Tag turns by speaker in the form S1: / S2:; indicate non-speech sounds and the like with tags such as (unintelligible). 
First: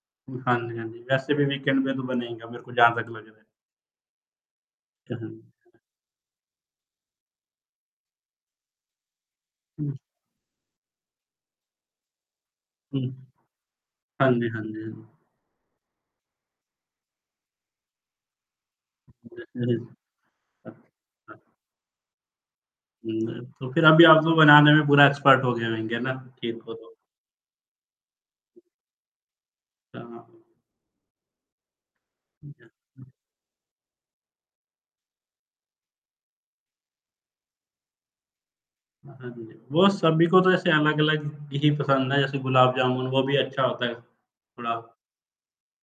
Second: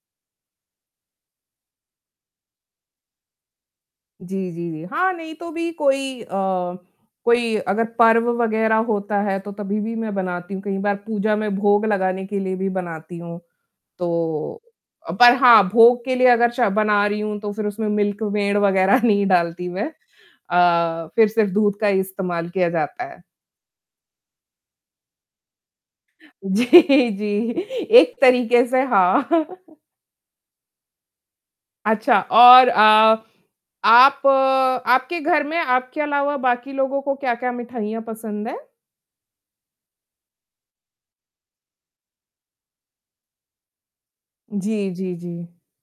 S1: उम, हाँ जी, हाँ जी। वैसे भी वीकेंड पे तो बनेगा मेरे को जहाँ तक लग रहा है।
S2: जी, जी, जी। हाँ, नहीं तो भी
S1: (unintelligible)
S2: कोई अ, कोई अगर पर्व वगैरह होता है तो तभी
S1: हुँ।
S2: भी मैं बनाती हूँ कई बार पूजा में भोग लगाने के लिए भी
S1: हुँ।
S2: बनाती हूँ।
S1: हाँ जी,
S2: तो
S1: हाँ जी, हाँ जी।
S2: पर हाँ भोग के लिए अगर च बना रही हूँ तो फिर उसमें मिल्क मेड़ वगैरह नहीं डालती मैं अ, फिर
S1: (unintelligible)
S2: सिर्फ दूध का ही इस्तेमाल किया जाता है।
S1: मैं तो फिर अभी आप लोग बनाने में पूरा एक्सपर्ट हो गए होंगे ना केक
S2: जी,
S1: को तो।
S2: जी, एक तरीके से हाँ।
S1: कहाँ?
S2: अच्छा और
S1: (unintelligible)
S2: अ, आप आपके घर में आपके अलावा बाकी लोगों को क्या-क्या मिठाइयाँ पसंद है?
S1: हाँ, हाँ जी, वो सभी को तो ऐसे अलग-अलग ही पसंद है जैसे गुलाब जामुन वो भी अच्छा होता है,
S2: जी,
S1: थोड़ा
S2: जी, जी।